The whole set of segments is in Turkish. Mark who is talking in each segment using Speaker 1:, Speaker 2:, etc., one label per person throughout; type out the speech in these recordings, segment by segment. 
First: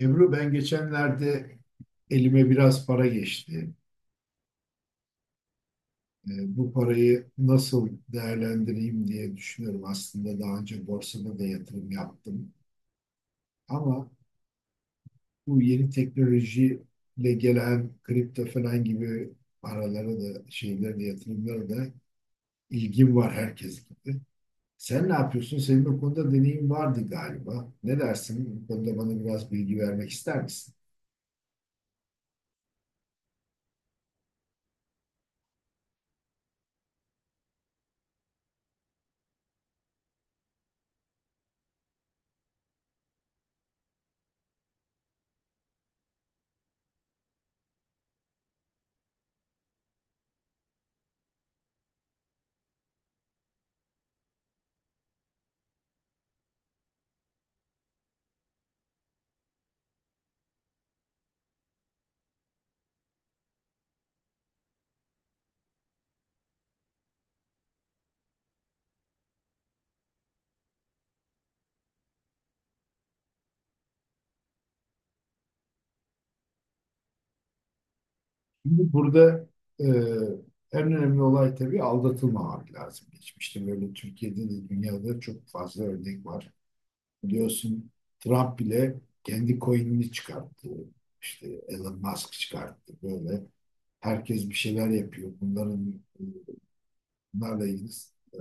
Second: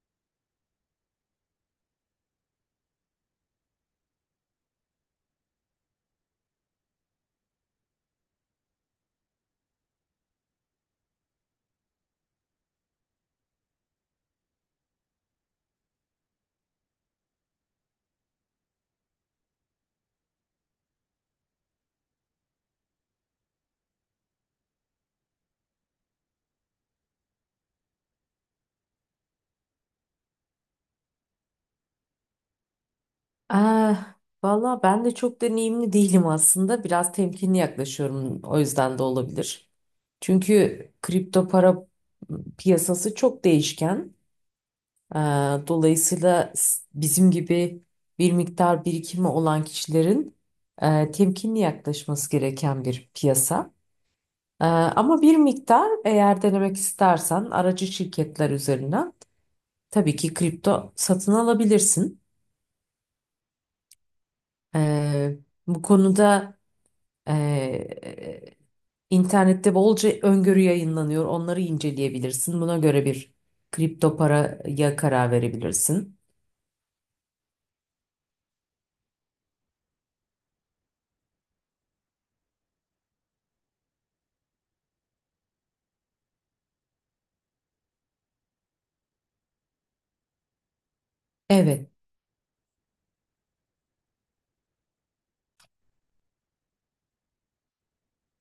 Speaker 1: Ebru ben geçenlerde elime biraz para geçti. Bu parayı nasıl değerlendireyim diye düşünüyorum. Aslında daha önce borsada da yatırım yaptım. Ama bu yeni teknolojiyle gelen kripto falan gibi paralara da şeylere de yatırımlara da ilgim var herkes gibi. Sen ne yapıyorsun? Senin bu konuda deneyim vardı galiba. Ne dersin? Bu konuda bana biraz bilgi vermek ister misin?
Speaker 2: Ee, valla ben de çok deneyimli değilim aslında. Biraz temkinli yaklaşıyorum, o yüzden de olabilir. Çünkü kripto para piyasası çok değişken. Ee, dolayısıyla bizim gibi bir miktar birikimi olan kişilerin temkinli yaklaşması gereken bir piyasa. Ama bir miktar eğer denemek istersen aracı şirketler üzerinden tabii ki kripto satın alabilirsin. Ee, bu konuda... Ee, internette bolca öngörü yayınlanıyor. Onları inceleyebilirsin. Buna göre bir kripto paraya karar verebilirsin.
Speaker 1: Şimdi burada e, en önemli olay tabii aldatılmamak lazım. Geçmişte böyle Türkiye'de de dünyada çok fazla örnek var. Biliyorsun Trump bile kendi coin'ini çıkarttı. İşte
Speaker 2: Evet.
Speaker 1: Elon Musk çıkarttı. Böyle herkes bir şeyler yapıyor. Bunlarla ilgili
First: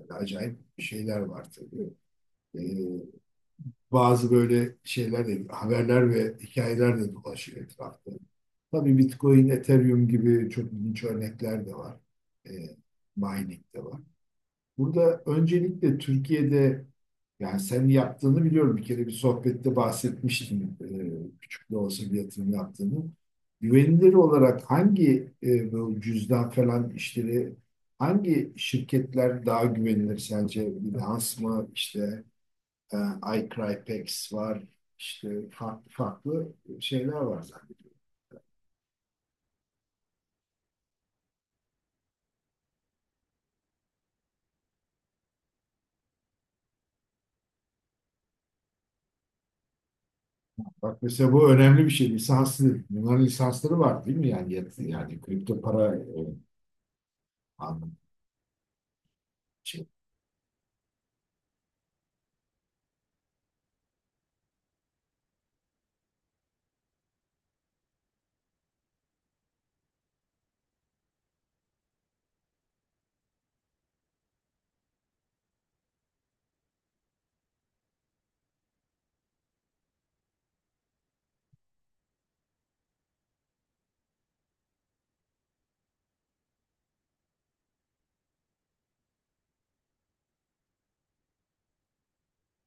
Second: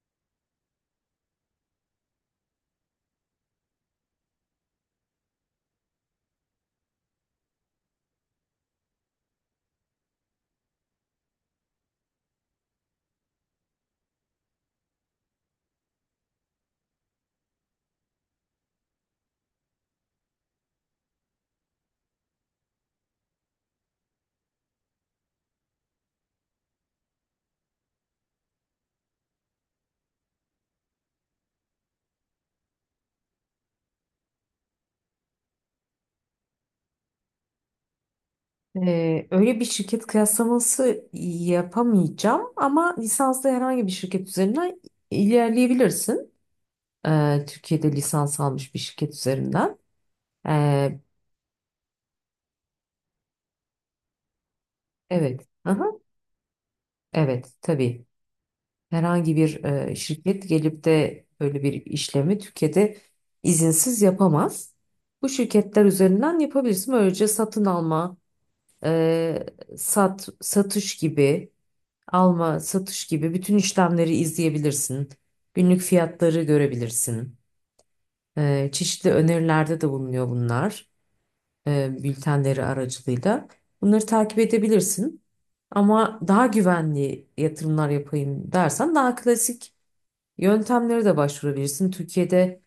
Speaker 1: acayip şeyler var tabii. E, Bazı böyle şeyler de, haberler ve hikayeler de dolaşıyor etrafta. Tabii Bitcoin, Ethereum gibi çok ilginç örnekler de var. E, Mining de var. Burada öncelikle Türkiye'de yani sen yaptığını biliyorum. Bir kere bir sohbette bahsetmiştim küçük de olsa bir yatırım yaptığını. Güvenilir olarak hangi bu cüzdan falan işleri hangi şirketler daha güvenilir sence? Binance mı işte e, iCrypex var, işte farklı farklı şeyler var zannediyorum.
Speaker 2: Öyle bir şirket kıyaslaması yapamayacağım ama lisanslı herhangi bir şirket üzerinden ilerleyebilirsin. Türkiye'de lisans almış bir şirket üzerinden. Ee,
Speaker 1: Bak mesela bu önemli bir şey. Lisanslı. Bunların lisansları var değil mi? Yani,
Speaker 2: evet.
Speaker 1: kripto
Speaker 2: Aha,
Speaker 1: para
Speaker 2: evet
Speaker 1: anlamında
Speaker 2: tabii. Herhangi bir
Speaker 1: şey,
Speaker 2: şirket gelip de böyle bir işlemi Türkiye'de izinsiz yapamaz. Bu şirketler üzerinden yapabilirsin. Böylece satın alma, e, satış gibi, alma, satış gibi bütün işlemleri izleyebilirsin. Günlük fiyatları görebilirsin. Çeşitli önerilerde de bulunuyor bunlar, bültenleri aracılığıyla. Bunları takip edebilirsin. Ama daha güvenli yatırımlar yapayım dersen daha klasik yöntemlere de başvurabilirsin. Türkiye'de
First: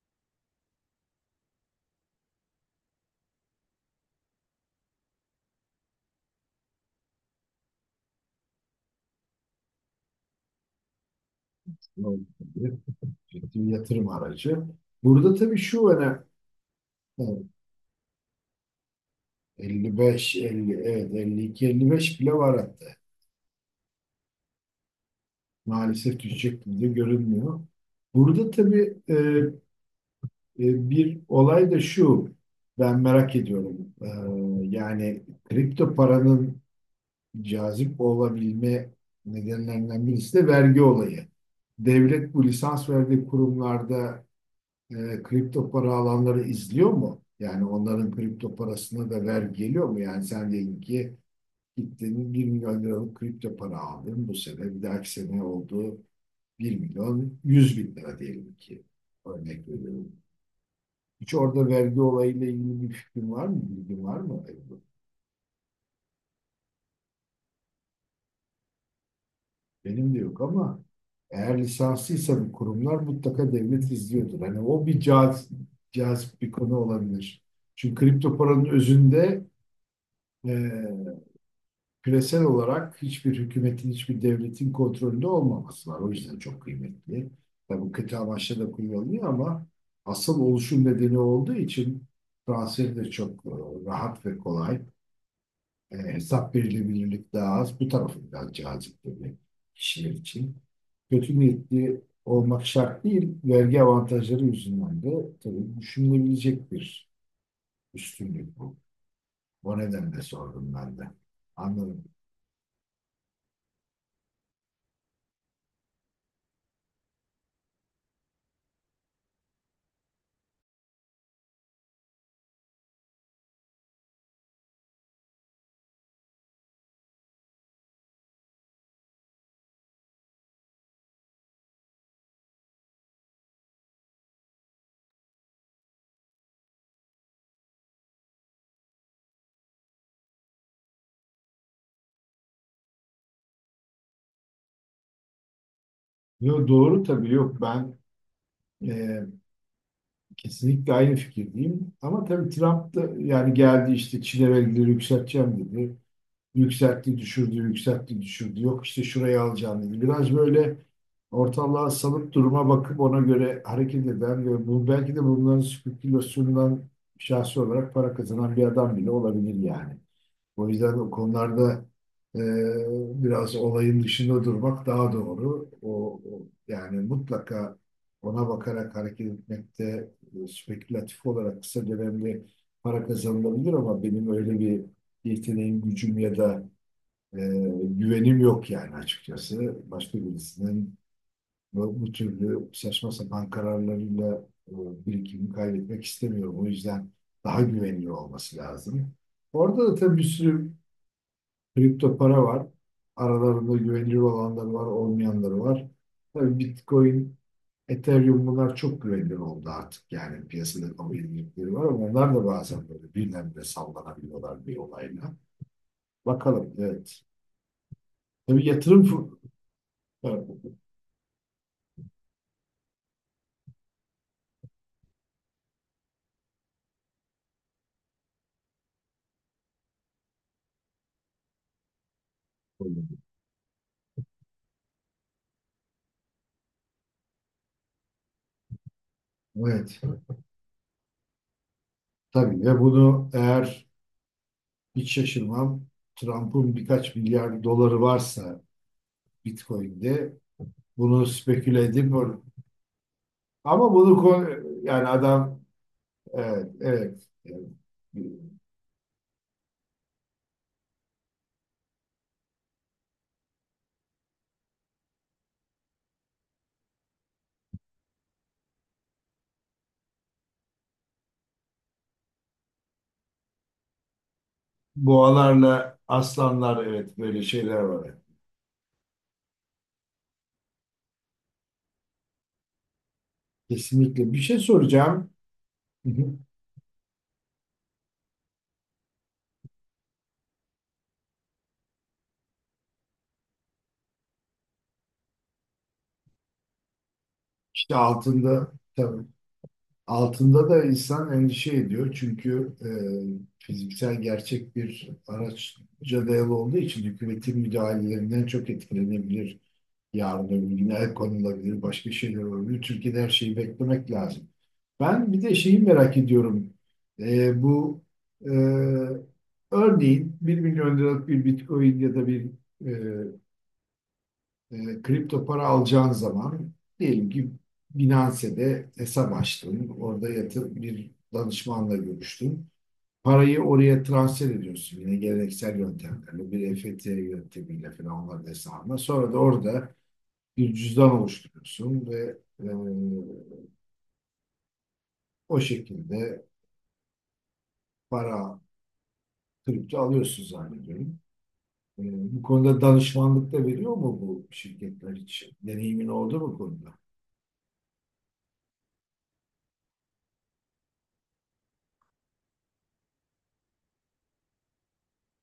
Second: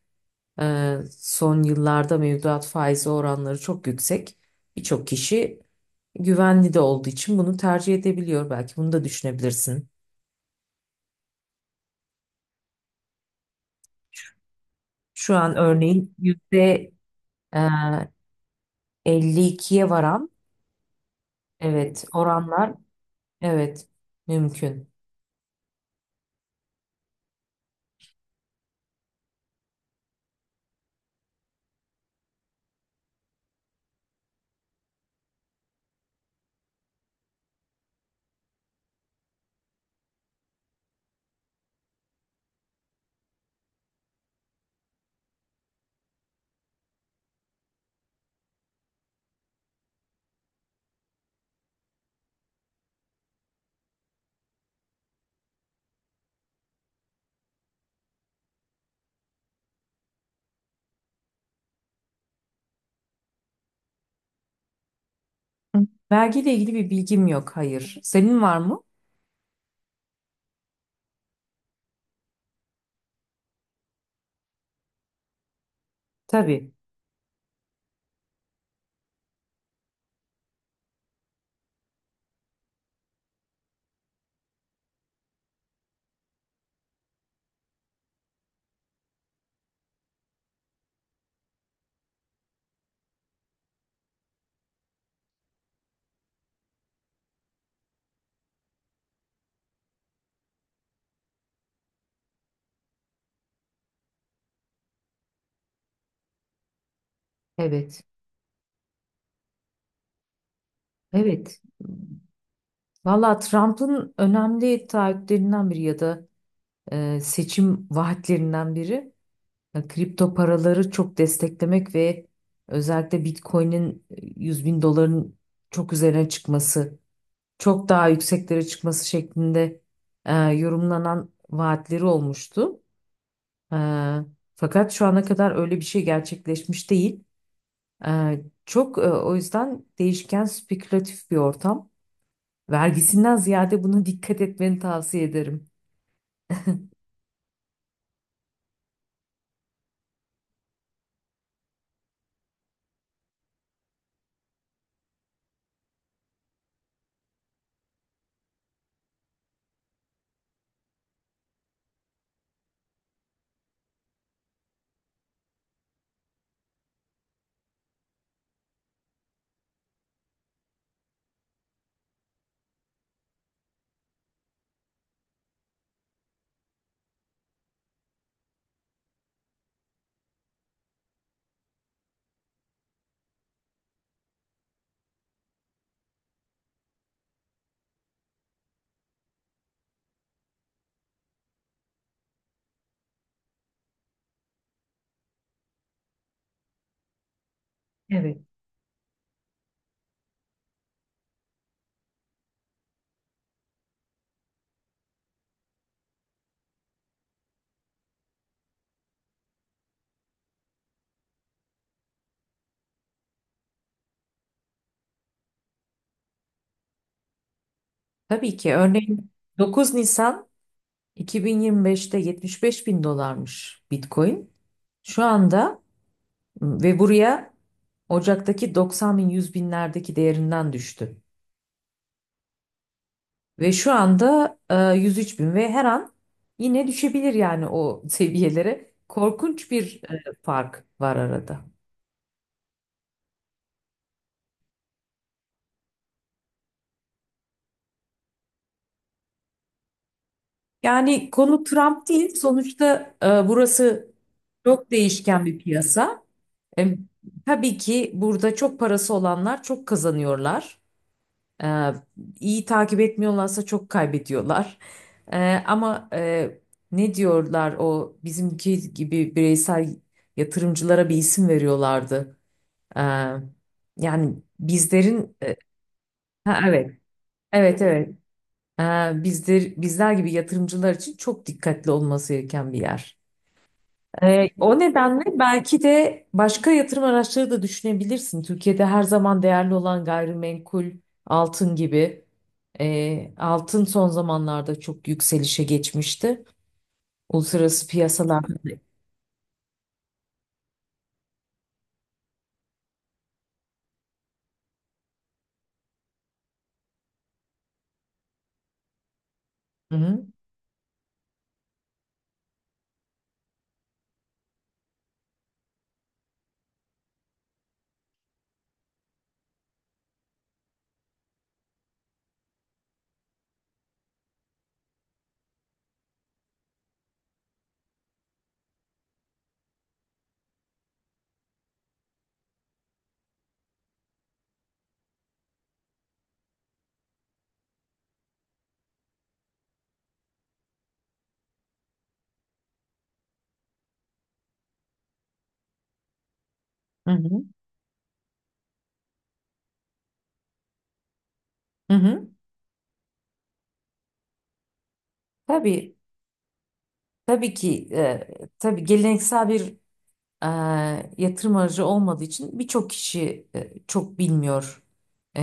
Speaker 2: son yıllarda mevduat faizi oranları çok yüksek. Birçok kişi güvenli de olduğu için bunu tercih edebiliyor. Belki bunu da düşünebilirsin.
Speaker 1: ne olabilir? Ciddi bir yatırım aracı. Burada
Speaker 2: Şu
Speaker 1: tabii
Speaker 2: an
Speaker 1: şu
Speaker 2: örneğin
Speaker 1: önemli.
Speaker 2: yüzde
Speaker 1: Evet,
Speaker 2: e, 52'ye varan,
Speaker 1: 55, 50, evet 52,
Speaker 2: evet,
Speaker 1: 55 bile var
Speaker 2: oranlar,
Speaker 1: hatta.
Speaker 2: evet, mümkün.
Speaker 1: Maalesef düşecek gibi de görünmüyor. Burada tabii bir olay da şu. Ben merak ediyorum. Yani kripto paranın cazip olabilme nedenlerinden birisi de vergi olayı. Devlet bu lisans verdiği kurumlarda e, kripto para alanları izliyor mu? Yani onların kripto parasına da vergi geliyor mu? Yani sen diyelim ki gittin 1 milyon liralık kripto para aldın. Bu sene bir dahaki sene oldu 1 milyon 100 bin lira diyelim ki. Örnek veriyorum. Hiç orada vergi olayıyla ilgili bir fikrin var mı? Bilgin var mı?
Speaker 2: Hı. Vergiyle ilgili bir bilgim yok. Hayır. Senin var mı?
Speaker 1: Benim de yok ama eğer lisanslıysa bu kurumlar mutlaka devlet izliyordur. Hani o cazip bir
Speaker 2: Tabii.
Speaker 1: konu olabilir. Çünkü kripto paranın özünde e, küresel olarak hiçbir hükümetin, hiçbir devletin kontrolünde olmaması var. O yüzden çok kıymetli. Tabii kötü amaçla da kullanılıyor ama asıl oluşum nedeni olduğu için transferi de çok rahat ve kolay. Hesap verilebilirlik daha az. Bu tarafı daha cazip tabii kişiler için. Kötü niyetli olmak şart değil. Vergi avantajları yüzünden de tabii düşünülebilecek bir
Speaker 2: Evet.
Speaker 1: üstünlük bu. O nedenle sordum ben de.
Speaker 2: Evet.
Speaker 1: Anladım.
Speaker 2: Valla Trump'ın önemli taahhütlerinden biri ya da seçim vaatlerinden biri, kripto paraları çok desteklemek ve özellikle Bitcoin'in 100 bin doların çok üzerine çıkması, çok daha yükseklere çıkması şeklinde yorumlanan vaatleri olmuştu. E, fakat şu ana kadar öyle bir şey gerçekleşmiş değil. E, o yüzden değişken, spekülatif bir ortam. Vergisinden ziyade buna dikkat etmeni tavsiye ederim.
Speaker 1: Yo, doğru tabii yok ben e, kesinlikle aynı fikirdeyim. Ama tabii Trump da yani geldi işte Çin'e vergileri yükselteceğim dedi. Yükseltti, düşürdü, yükseltti, düşürdü. Yok işte şurayı alacağım dedi. Biraz böyle ortalığa salıp duruma bakıp ona göre hareket eden ve bu belki de bunların spekülasyonundan şahsi olarak para kazanan bir adam bile olabilir yani. O yüzden o konularda e, biraz olayın dışında durmak daha doğru. Yani mutlaka ona bakarak hareket etmekte spekülatif olarak kısa dönemde para kazanılabilir ama benim öyle bir yeteneğim, gücüm ya da e, güvenim yok yani açıkçası. Başka birisinin bu türlü saçma sapan kararlarıyla e, birikimimi kaybetmek istemiyorum. O yüzden daha güvenilir
Speaker 2: Evet.
Speaker 1: olması lazım. Orada da tabii bir sürü kripto para var. Aralarında güvenilir olanları var, olmayanları var. Tabii Bitcoin, Ethereum bunlar çok güvenilir oldu artık. Yani piyasada kabul edilirleri var ama onlar da bazen böyle birdenbire sallanabiliyorlar bir olayla. Bakalım, evet.
Speaker 2: Tabii
Speaker 1: Tabii
Speaker 2: ki
Speaker 1: yatırım
Speaker 2: örneğin 9 Nisan
Speaker 1: fır-
Speaker 2: 2025'te 75 bin dolarmış Bitcoin. Şu anda ve buraya Ocak'taki 90 bin, 100 binlerdeki değerinden düştü. Ve şu anda 103 bin ve her an yine düşebilir yani o seviyelere. Korkunç
Speaker 1: evet,
Speaker 2: bir fark var arada.
Speaker 1: tabii ve bunu eğer hiç şaşırmam Trump'ın birkaç milyar doları varsa Bitcoin'de bunu
Speaker 2: Yani konu
Speaker 1: speküle
Speaker 2: Trump
Speaker 1: edip
Speaker 2: değil sonuçta,
Speaker 1: ama
Speaker 2: burası
Speaker 1: bunu
Speaker 2: çok
Speaker 1: yani
Speaker 2: değişken bir
Speaker 1: adam,
Speaker 2: piyasa.
Speaker 1: evet
Speaker 2: E,
Speaker 1: evet yani
Speaker 2: tabii ki burada çok parası olanlar çok kazanıyorlar. Ee, iyi takip etmiyorlarsa çok kaybediyorlar. Ee, ama e, ne diyorlar o bizimki gibi bireysel yatırımcılara bir isim veriyorlardı. Ee, yani bizlerin.
Speaker 1: boğalarla
Speaker 2: Ha,
Speaker 1: aslanlar
Speaker 2: evet,
Speaker 1: evet böyle şeyler
Speaker 2: evet, evet.
Speaker 1: var.
Speaker 2: Bizler gibi yatırımcılar için çok dikkatli olması gereken bir yer.
Speaker 1: Kesinlikle bir şey
Speaker 2: O nedenle
Speaker 1: soracağım.
Speaker 2: belki de başka yatırım araçları da düşünebilirsin. Türkiye'de her zaman değerli olan gayrimenkul, altın gibi. Altın son zamanlarda çok yükselişe geçmişti. Uluslararası
Speaker 1: İşte
Speaker 2: piyasalarda.
Speaker 1: altında tabii altında da insan endişe ediyor çünkü fiziksel gerçek bir araçça dayalı olduğu için hükümetin müdahalelerinden çok etkilenebilir.
Speaker 2: Hı hı,
Speaker 1: Yarın öbür gün el konulabilir, başka şeyler olabilir. Türkiye'de her şeyi beklemek lazım. Ben bir de şeyi merak ediyorum. E, bu e, Örneğin 1 milyon liralık bir Bitcoin ya da bir e, kripto para alacağın zaman diyelim ki Binance'de hesap açtın. Orada yatır, bir danışmanla görüştün. Parayı oraya transfer ediyorsun yine geleneksel yöntemlerle, bir EFT yöntemiyle falan onların hesabına. Sonra da orada bir cüzdan oluşturuyorsun ve o şekilde
Speaker 2: hı hı,
Speaker 1: para kripto alıyorsun zannediyorum.
Speaker 2: hı hı.
Speaker 1: Bu konuda danışmanlık da veriyor mu bu şirketler için?
Speaker 2: Tabii,
Speaker 1: Deneyimin oldu mu bu konuda?
Speaker 2: tabii ki, tabii geleneksel bir e, yatırım aracı olmadığı için birçok kişi çok bilmiyor e,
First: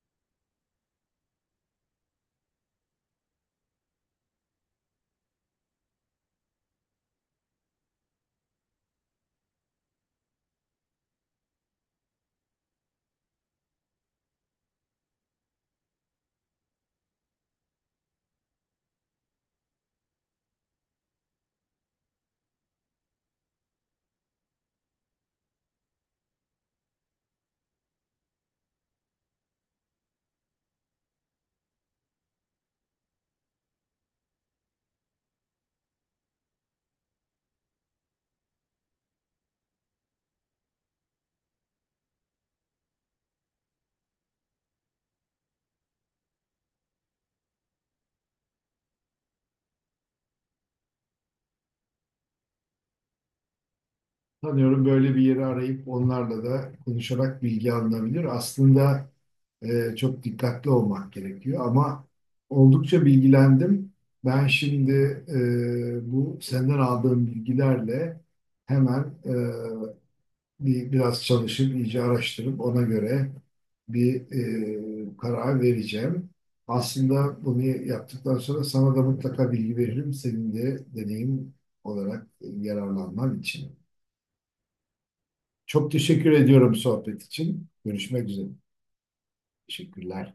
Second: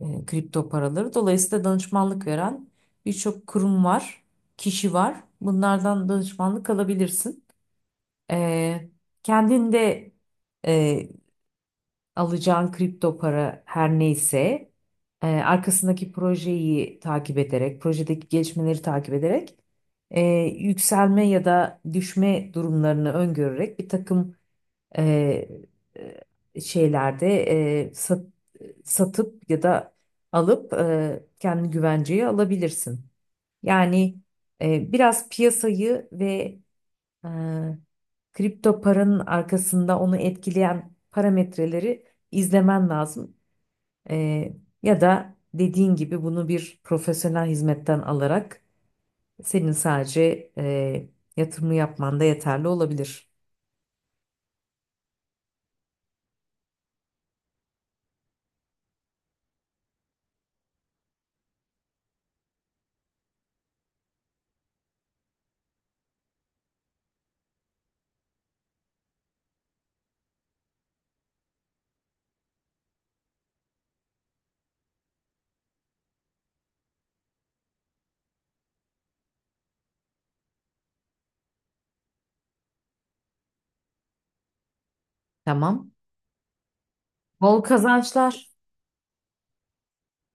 Speaker 2: kripto paraları. Dolayısıyla danışmanlık veren birçok kurum var, kişi var. Bunlardan danışmanlık alabilirsin. E, kendin e, alacağın kripto para her neyse, arkasındaki projeyi takip ederek, projedeki gelişmeleri takip ederek, e, yükselme ya da düşme durumlarını öngörerek bir takım e, şeylerde e, sat- satıp ya da alıp kendi güvenceye alabilirsin. Yani biraz piyasayı ve e, kripto paranın arkasında onu etkileyen parametreleri izlemen lazım. E, ya da dediğin gibi bunu bir profesyonel hizmetten alarak senin sadece yatırımı yapman da yeterli olabilir.
Speaker 1: Sanıyorum böyle bir yeri arayıp onlarla da konuşarak bilgi alınabilir. Aslında çok dikkatli olmak gerekiyor ama oldukça bilgilendim. Ben şimdi bu senden aldığım bilgilerle hemen e, biraz çalışıp iyice araştırıp ona göre bir karar vereceğim. Aslında bunu yaptıktan sonra sana da mutlaka bilgi veririm. Senin de deneyim olarak yararlanman için. Çok
Speaker 2: Tamam.
Speaker 1: teşekkür ediyorum sohbet
Speaker 2: Bol
Speaker 1: için. Görüşmek
Speaker 2: kazançlar.
Speaker 1: üzere. Teşekkürler.